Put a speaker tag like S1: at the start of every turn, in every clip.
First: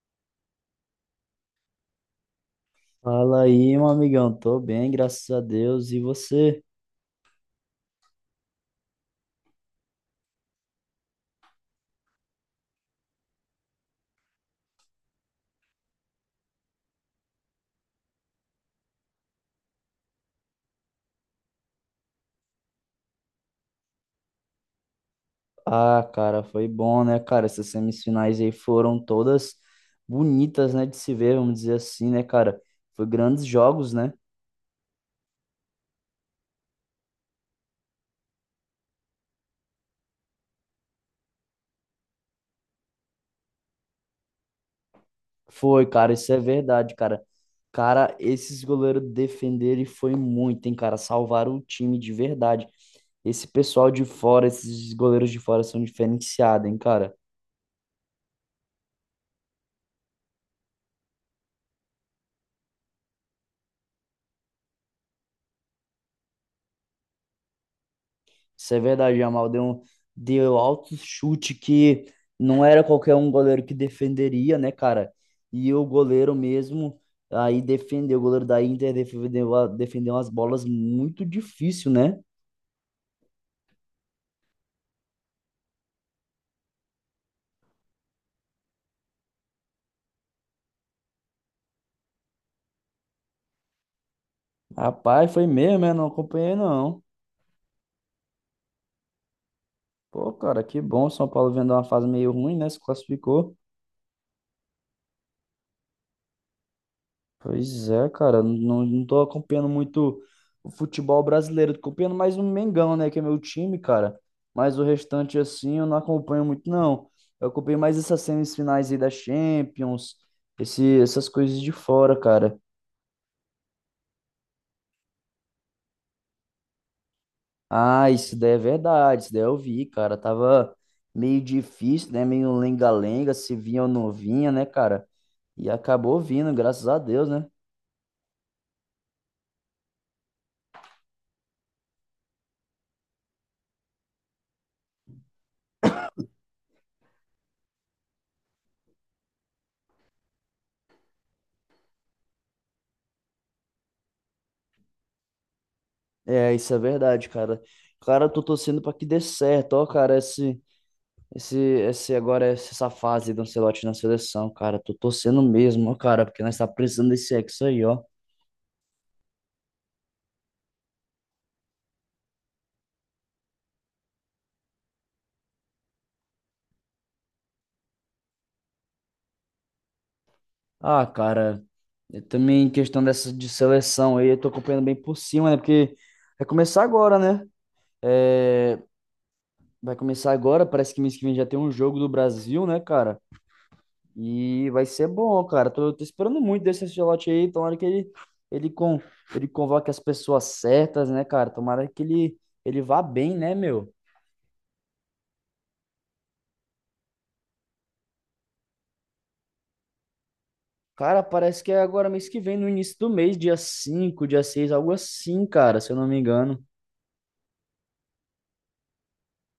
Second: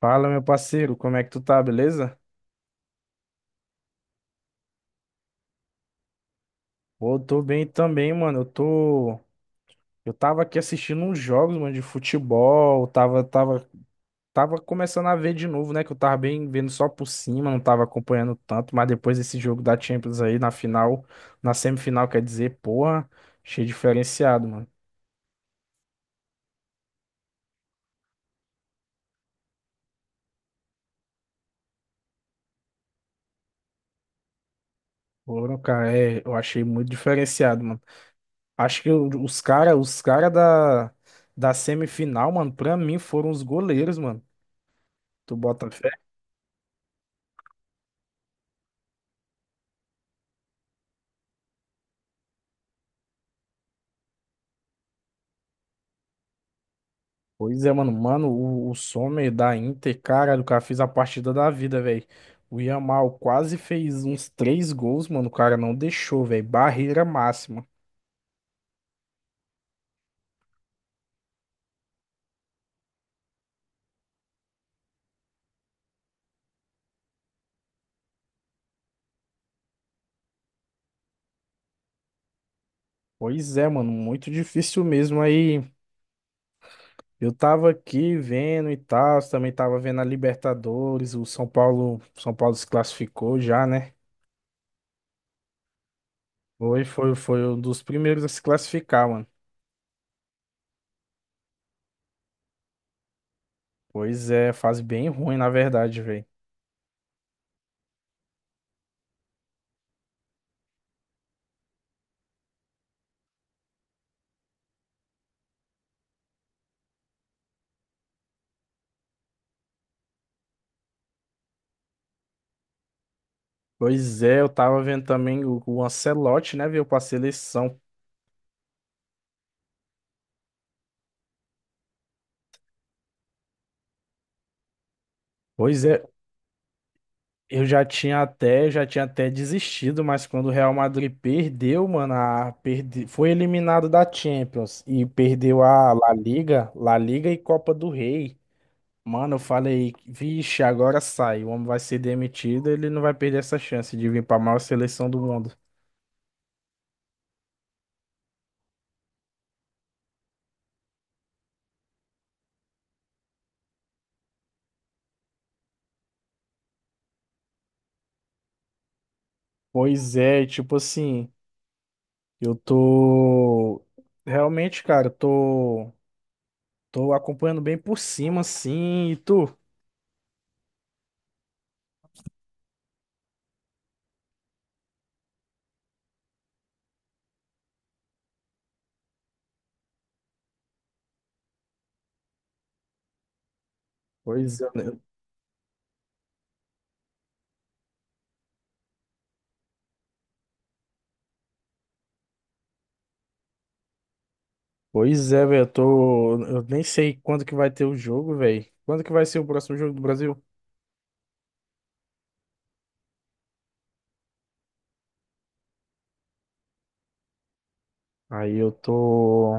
S1: Fala, meu parceiro, como é que tu tá, beleza?
S2: Fala aí, meu amigão. Tô bem, graças a Deus. E você?
S1: Pô, eu tô bem também, mano. Eu tô. Eu tava aqui assistindo uns jogos, mano, de futebol. Tava começando a ver de novo, né? Que eu tava bem vendo só por cima, não tava acompanhando tanto. Mas depois desse jogo da Champions aí, na final, na semifinal, quer dizer, porra, achei diferenciado, mano.
S2: Ah, cara, foi bom, né, cara? Essas semifinais aí foram todas bonitas, né, de se ver, vamos dizer assim, né, cara? Foi grandes jogos, né?
S1: Foram, cara, é, eu achei muito diferenciado, mano. Acho que os cara, da semifinal, mano, pra mim foram os goleiros, mano. Tu bota.
S2: Foi, cara, isso é verdade, cara. Cara, esses goleiros defenderam e foi muito, hein, cara? Salvaram o time de verdade. Esse pessoal de fora, esses goleiros de fora são diferenciados, hein, cara?
S1: Pois é, mano. Mano, o Sommer da Inter, cara, do cara fez a partida da vida, velho. O Yamal quase fez uns três gols, mano. O cara não deixou, velho. Barreira máxima.
S2: Isso é verdade, Jamal. Deu, deu alto chute que não era qualquer um goleiro que defenderia, né, cara? E o goleiro mesmo aí defendeu. O goleiro da Inter defendeu, defendeu umas bolas muito difícil, né?
S1: Pois é, mano. Muito difícil mesmo aí. Eu tava aqui vendo e tal. Também tava vendo a Libertadores. São Paulo se classificou já, né?
S2: Rapaz, foi mesmo, né? Não acompanhei, não.
S1: Foi um dos primeiros a se classificar, mano.
S2: Pô, cara, que bom. São Paulo vendo uma fase meio ruim, né? Se classificou.
S1: Pois é, fase bem ruim, na verdade, velho.
S2: Pois é, cara, não tô acompanhando muito o futebol brasileiro, tô acompanhando mais o Mengão, né, que é meu time, cara, mas o restante, assim, eu não acompanho muito, não. Eu acompanho mais essas semifinais aí da Champions, essas coisas de fora, cara.
S1: Pois é, eu tava vendo também o Ancelotti, né, veio pra seleção.
S2: Ah, isso daí é verdade, isso daí eu vi, cara, tava meio difícil, né, meio lenga-lenga, se vinha ou não vinha, né, cara, e
S1: Pois é,
S2: acabou vindo, graças a Deus, né.
S1: eu já tinha até desistido, mas quando o Real Madrid perdeu, mano, foi eliminado da Champions e perdeu a La Liga e Copa do Rei. Mano, eu falei, vixe, agora sai, o homem vai ser demitido, ele não vai perder essa chance de vir pra maior seleção do mundo.
S2: É, isso é verdade, cara. Cara, eu tô torcendo pra que dê certo, ó, cara, esse... Esse, esse agora, essa fase do Ancelotti na seleção, cara, tô torcendo mesmo, ó, cara, porque nós tá precisando desse ex aí, ó.
S1: Pois é, tipo assim, eu tô realmente, cara, eu tô tô acompanhando bem por cima assim, e tu?
S2: Ah, cara, eu também em questão dessa de seleção aí, eu tô acompanhando bem por cima, né? Porque vai começar agora, né? É, vai começar agora, parece que mês que vem já tem um jogo do Brasil, né, cara?
S1: Pois
S2: E vai
S1: é.
S2: ser bom, cara. Tô esperando muito desse Ancelotti aí, tomara que ele, ele, con, ele convoque as pessoas certas, né, cara? Tomara que ele vá bem, né, meu?
S1: Pois é, velho, eu tô. Eu nem sei quando que vai ter o jogo, velho. Quando que vai ser o próximo jogo do Brasil?
S2: Cara, parece que é agora mês que vem, no início do mês, dia 5, dia 6, algo assim, cara, se eu não me engano.
S1: Aí eu tô.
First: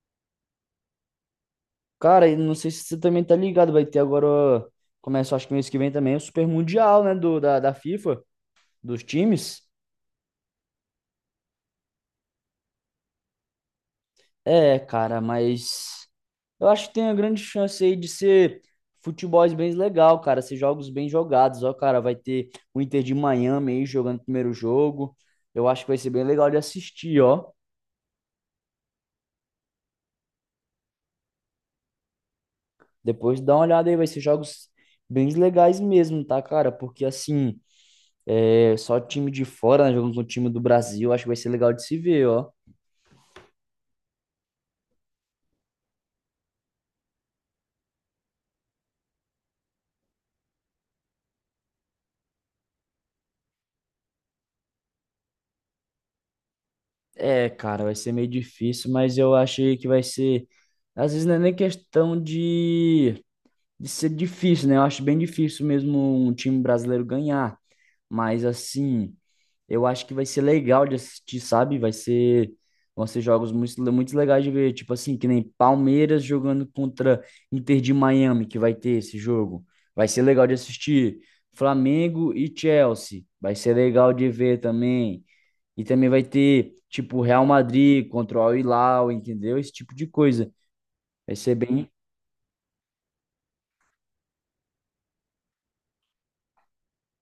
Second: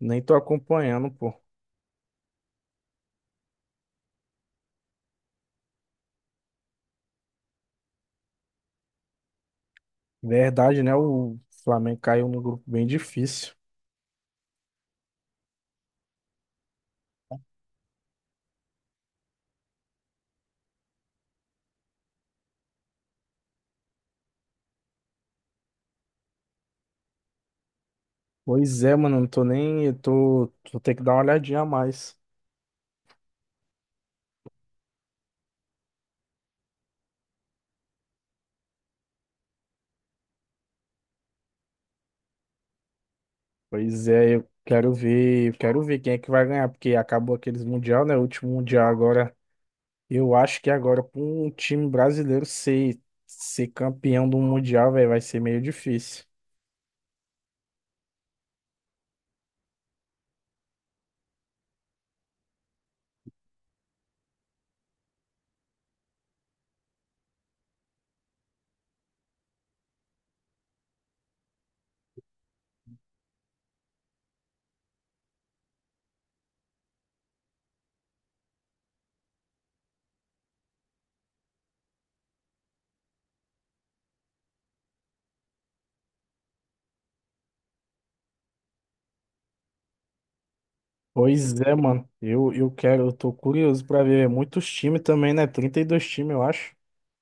S1: Nem tô acompanhando, pô.
S2: Cara, e não sei se você também tá ligado, vai ter agora, ó, começa acho que mês que vem também, o Super Mundial, né, da FIFA, dos times.
S1: Verdade, né? O Flamengo caiu num grupo bem difícil.
S2: É, cara, mas eu acho que tem a grande chance aí de ser futebol bem legal, cara, ser jogos bem jogados. Ó, cara, vai ter o Inter de Miami aí jogando o primeiro jogo. Eu acho que vai ser bem legal de assistir, ó.
S1: Pois é, mano, eu não tô nem. Eu tô. Vou ter que dar uma olhadinha a mais.
S2: Depois dá uma olhada aí, vai ser jogos bem legais mesmo, tá, cara? Porque assim, é só time de fora, né? Jogando com o time do Brasil, acho que vai ser legal de se ver, ó.
S1: Pois é, eu quero ver. Eu Quero ver quem é que vai ganhar, porque acabou aqueles Mundial, né? O último Mundial agora. Eu acho que agora, pra um time brasileiro ser, ser campeão do Mundial, velho, vai ser meio difícil.
S2: É, cara, vai ser meio difícil, mas eu achei que vai ser. Às vezes não é nem questão de ser difícil, né? Eu acho bem difícil mesmo um time brasileiro ganhar. Mas assim, eu acho que vai ser legal de assistir, sabe? Vai ser, vão ser jogos muito, muito legais de ver, tipo assim, que nem Palmeiras jogando contra Inter de Miami, que vai ter esse jogo. Vai ser legal de assistir. Flamengo e Chelsea, vai ser legal de ver também. E também vai ter, tipo, Real Madrid contra o Al Hilal, entendeu? Esse tipo de coisa. Vai ser
S1: Pois é,
S2: bem
S1: mano. Eu quero, eu tô curioso pra ver muitos times também, né? 32 times, eu acho.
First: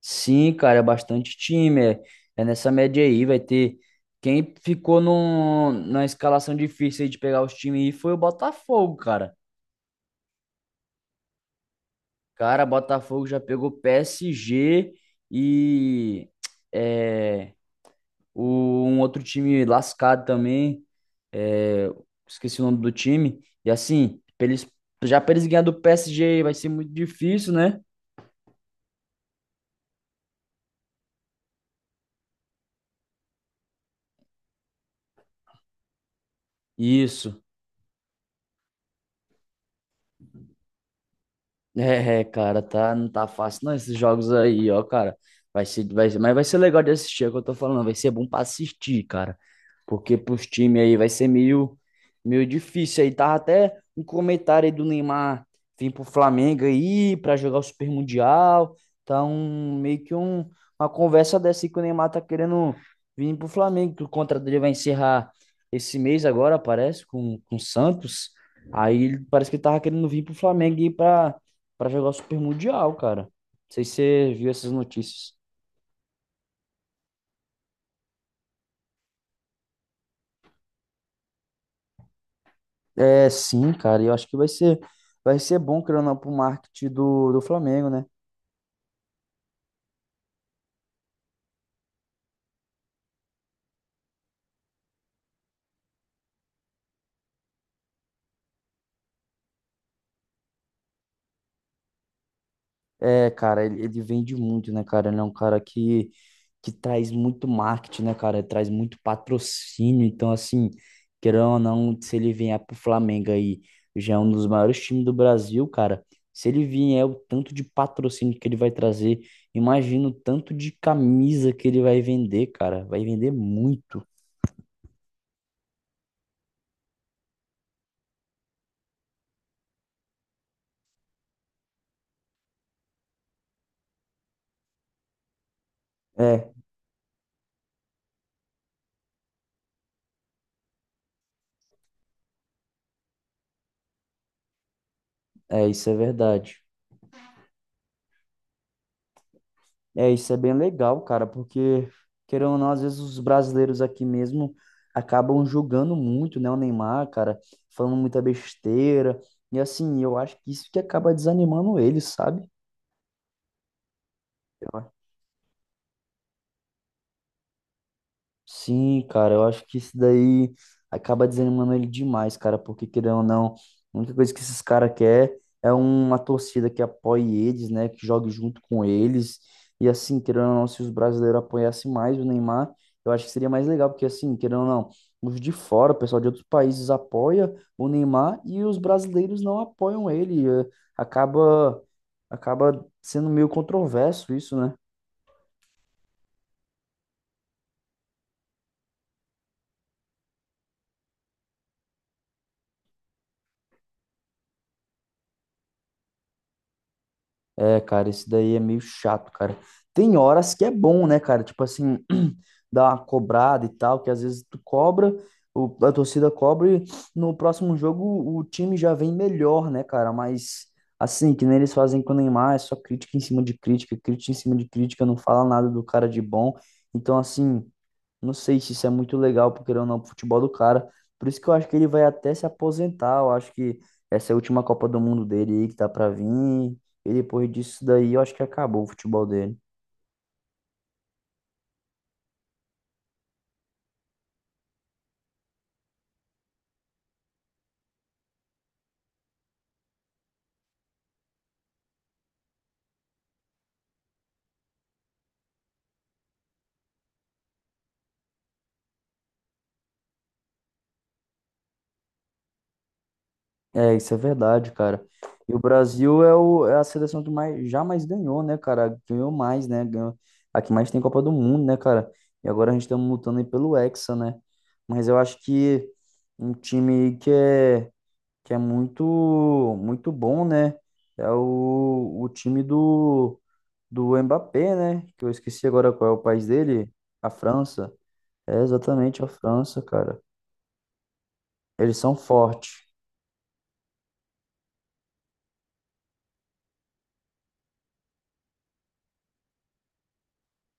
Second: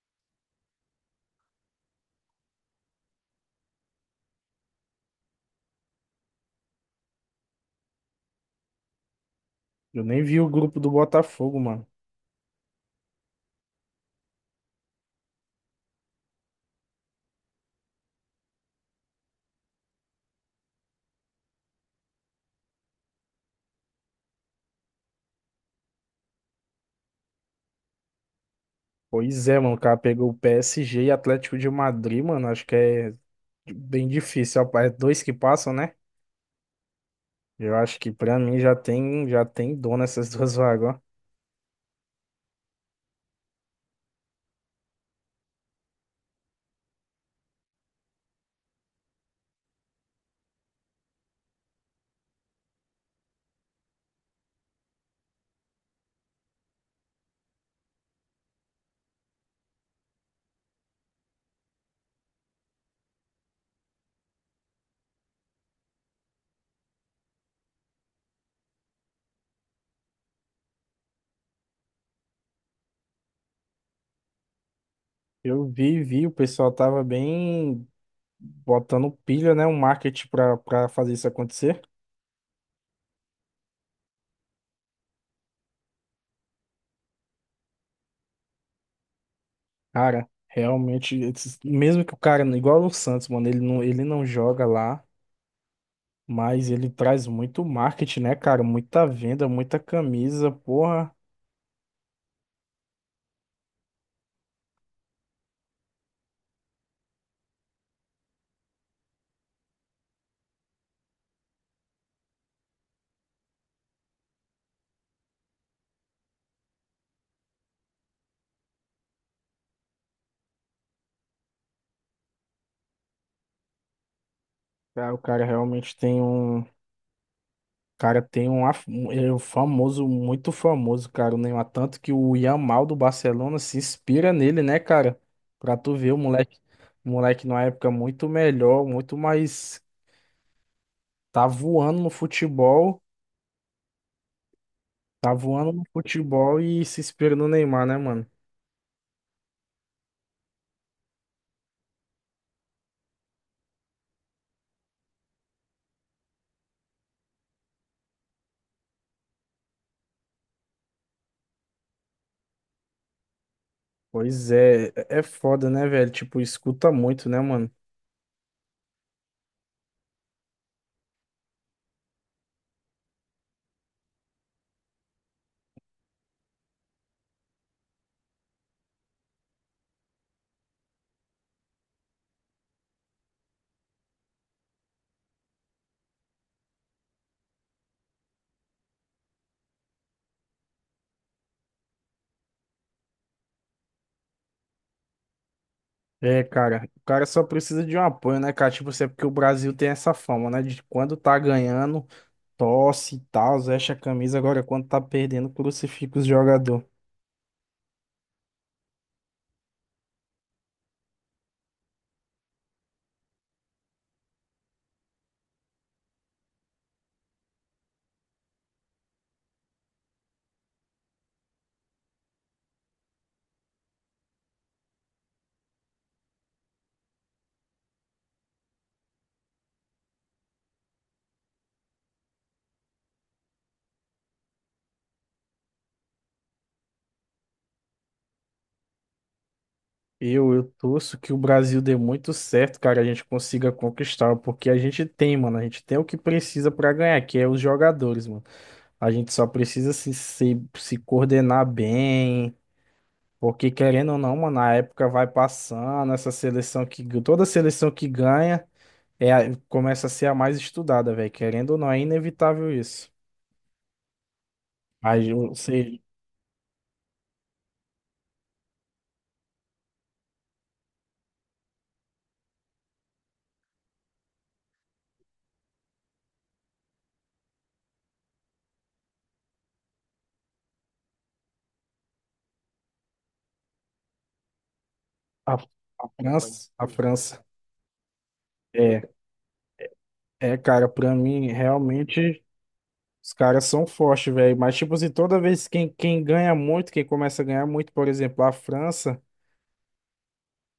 S2: Sim, cara, é bastante time. É, é nessa média aí. Vai ter. Quem ficou no, na escalação difícil aí de pegar os times aí foi o Botafogo, cara.
S1: Eu nem vi o grupo do Botafogo, mano.
S2: Cara, Botafogo já pegou PSG e é, o, um outro time lascado também. É, esqueci o nome do time. E assim, pra eles, já para eles ganhar do PSG vai ser muito difícil, né?
S1: Pois é, mano. O cara pegou o PSG e Atlético de Madrid, mano. Acho que é bem difícil. Ó, é dois que passam, né?
S2: Isso.
S1: Eu acho que pra mim já tem dono essas duas vagas, ó.
S2: É, é, cara, tá, não tá fácil não esses jogos aí, ó, cara. Vai ser, mas vai ser legal de assistir, é o que eu tô falando, vai ser bom pra assistir, cara. Porque pros times aí vai ser meio, meio difícil aí. Tava até um comentário aí do Neymar vir pro Flamengo aí pra jogar o Super Mundial. Tá um, meio que um, uma conversa dessa aí que o Neymar tá querendo vir pro Flamengo, que o contrato dele vai encerrar esse mês agora, parece, com o Santos. Aí ele parece que ele tava querendo vir pro Flamengo e ir pra jogar o Super Mundial, cara. Não sei se você viu essas notícias.
S1: Vi, o pessoal tava bem botando pilha, né? Um marketing pra fazer isso acontecer.
S2: É, sim, cara, eu acho que vai ser bom, querendo ou não, pro marketing do Flamengo, né?
S1: Cara, realmente, mesmo que o cara, igual o Santos, mano, ele não joga lá, mas ele traz muito marketing, né, cara? Muita venda, muita camisa, porra.
S2: É, cara, ele vende muito, né, cara? Ele é um cara que traz muito marketing, né, cara? Traz muito patrocínio. Então, assim, querendo ou não, se ele vier pro Flamengo aí, já é um dos maiores times do Brasil, cara. Se ele vier, é o tanto de patrocínio que ele vai trazer, imagina o tanto de camisa que ele vai vender, cara. Vai vender muito.
S1: Cara, o cara realmente tem um. O Cara, tem ele é um famoso, muito famoso, cara, o Neymar. Tanto que o Yamal do Barcelona se inspira nele, né, cara? Pra tu ver,
S2: É,
S1: o moleque numa época muito melhor, muito mais. Tá voando no futebol, tá
S2: é,
S1: voando no
S2: isso é
S1: futebol
S2: verdade.
S1: e se inspira no Neymar, né, mano?
S2: É, isso é bem legal, cara, porque, querendo ou não, às vezes os brasileiros aqui mesmo acabam julgando muito, né, o Neymar, cara, falando muita besteira, e assim, eu acho que isso que acaba desanimando ele, sabe?
S1: Pois é, é foda, né, velho? Tipo, escuta muito, né, mano?
S2: Sim, cara, eu acho que isso daí acaba desanimando ele demais, cara, porque querendo ou não, a única coisa que esses caras quer é uma torcida que apoie eles, né, que jogue junto com eles. E assim, querendo ou não, se os brasileiros apoiassem mais o Neymar, eu acho que seria mais legal, porque assim, querendo ou não, os de fora, o pessoal de outros países apoia o Neymar e os brasileiros não apoiam ele. Acaba sendo meio controverso isso, né?
S1: É, cara, o cara só precisa de um apoio, né, cara? Tipo, assim, é porque o Brasil tem essa fama, né? De quando tá ganhando, tosse e tal, veste a camisa, agora quando tá perdendo, crucifica os jogador.
S2: É, cara, esse daí é meio chato, cara. Tem horas que é bom, né, cara? Tipo assim, dar uma cobrada e tal, que às vezes tu cobra, a torcida cobra e no próximo jogo o time já vem melhor, né, cara? Mas assim, que nem eles fazem com o Neymar, é só crítica em cima de crítica, crítica em cima de crítica, não fala nada do cara de bom. Então, assim, não sei se isso é muito legal, porque ou não, pro futebol do cara. Por isso que eu acho que ele vai até se aposentar. Eu acho que essa é a última Copa do Mundo dele aí que tá pra vir. E depois disso daí, eu acho que acabou o futebol dele.
S1: Eu torço que o Brasil dê muito certo, cara, a gente consiga conquistar, porque a gente tem, mano, a gente tem o que precisa pra ganhar, que é os jogadores, mano. A gente só precisa se coordenar bem. Porque querendo ou não, mano, a época vai passando, essa seleção que toda seleção que ganha começa a ser a mais estudada, velho. Querendo ou não, é inevitável isso.
S2: É, isso é verdade, cara.
S1: Aí
S2: E o
S1: você
S2: Brasil é, é a seleção que mais, já mais ganhou, né, cara? Ganhou mais, né? Ganhou, a que mais tem Copa do Mundo, né, cara? E agora a gente tá lutando aí pelo Hexa, né? Mas eu acho que um time que é muito, muito bom, né? É o time do, do Mbappé, né? Que eu
S1: a,
S2: esqueci agora
S1: a
S2: qual é o país
S1: A
S2: dele. A
S1: França
S2: França. É
S1: é,
S2: exatamente a França, cara.
S1: é, cara, pra mim
S2: Eles são
S1: realmente
S2: fortes.
S1: os caras são fortes, velho. Mas tipo assim, toda vez quem ganha muito, quem começa a ganhar muito, por exemplo, a França,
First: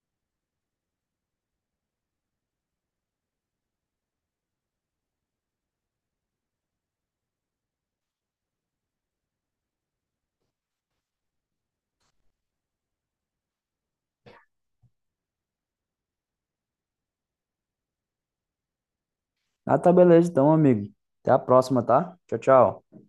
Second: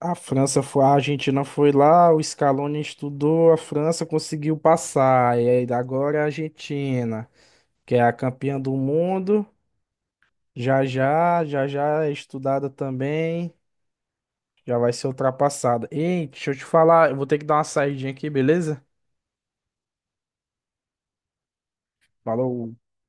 S1: a Argentina foi lá, o Scaloni estudou, a França conseguiu passar, e aí agora é a Argentina. Que é a campeã do mundo. Já já é estudada também. Já vai ser ultrapassada. Ei, deixa eu te falar, eu vou ter que dar uma saidinha aqui, beleza?
S2: Ah, tá beleza então, amigo. Até a próxima, tá? Tchau,
S1: Falou.
S2: tchau.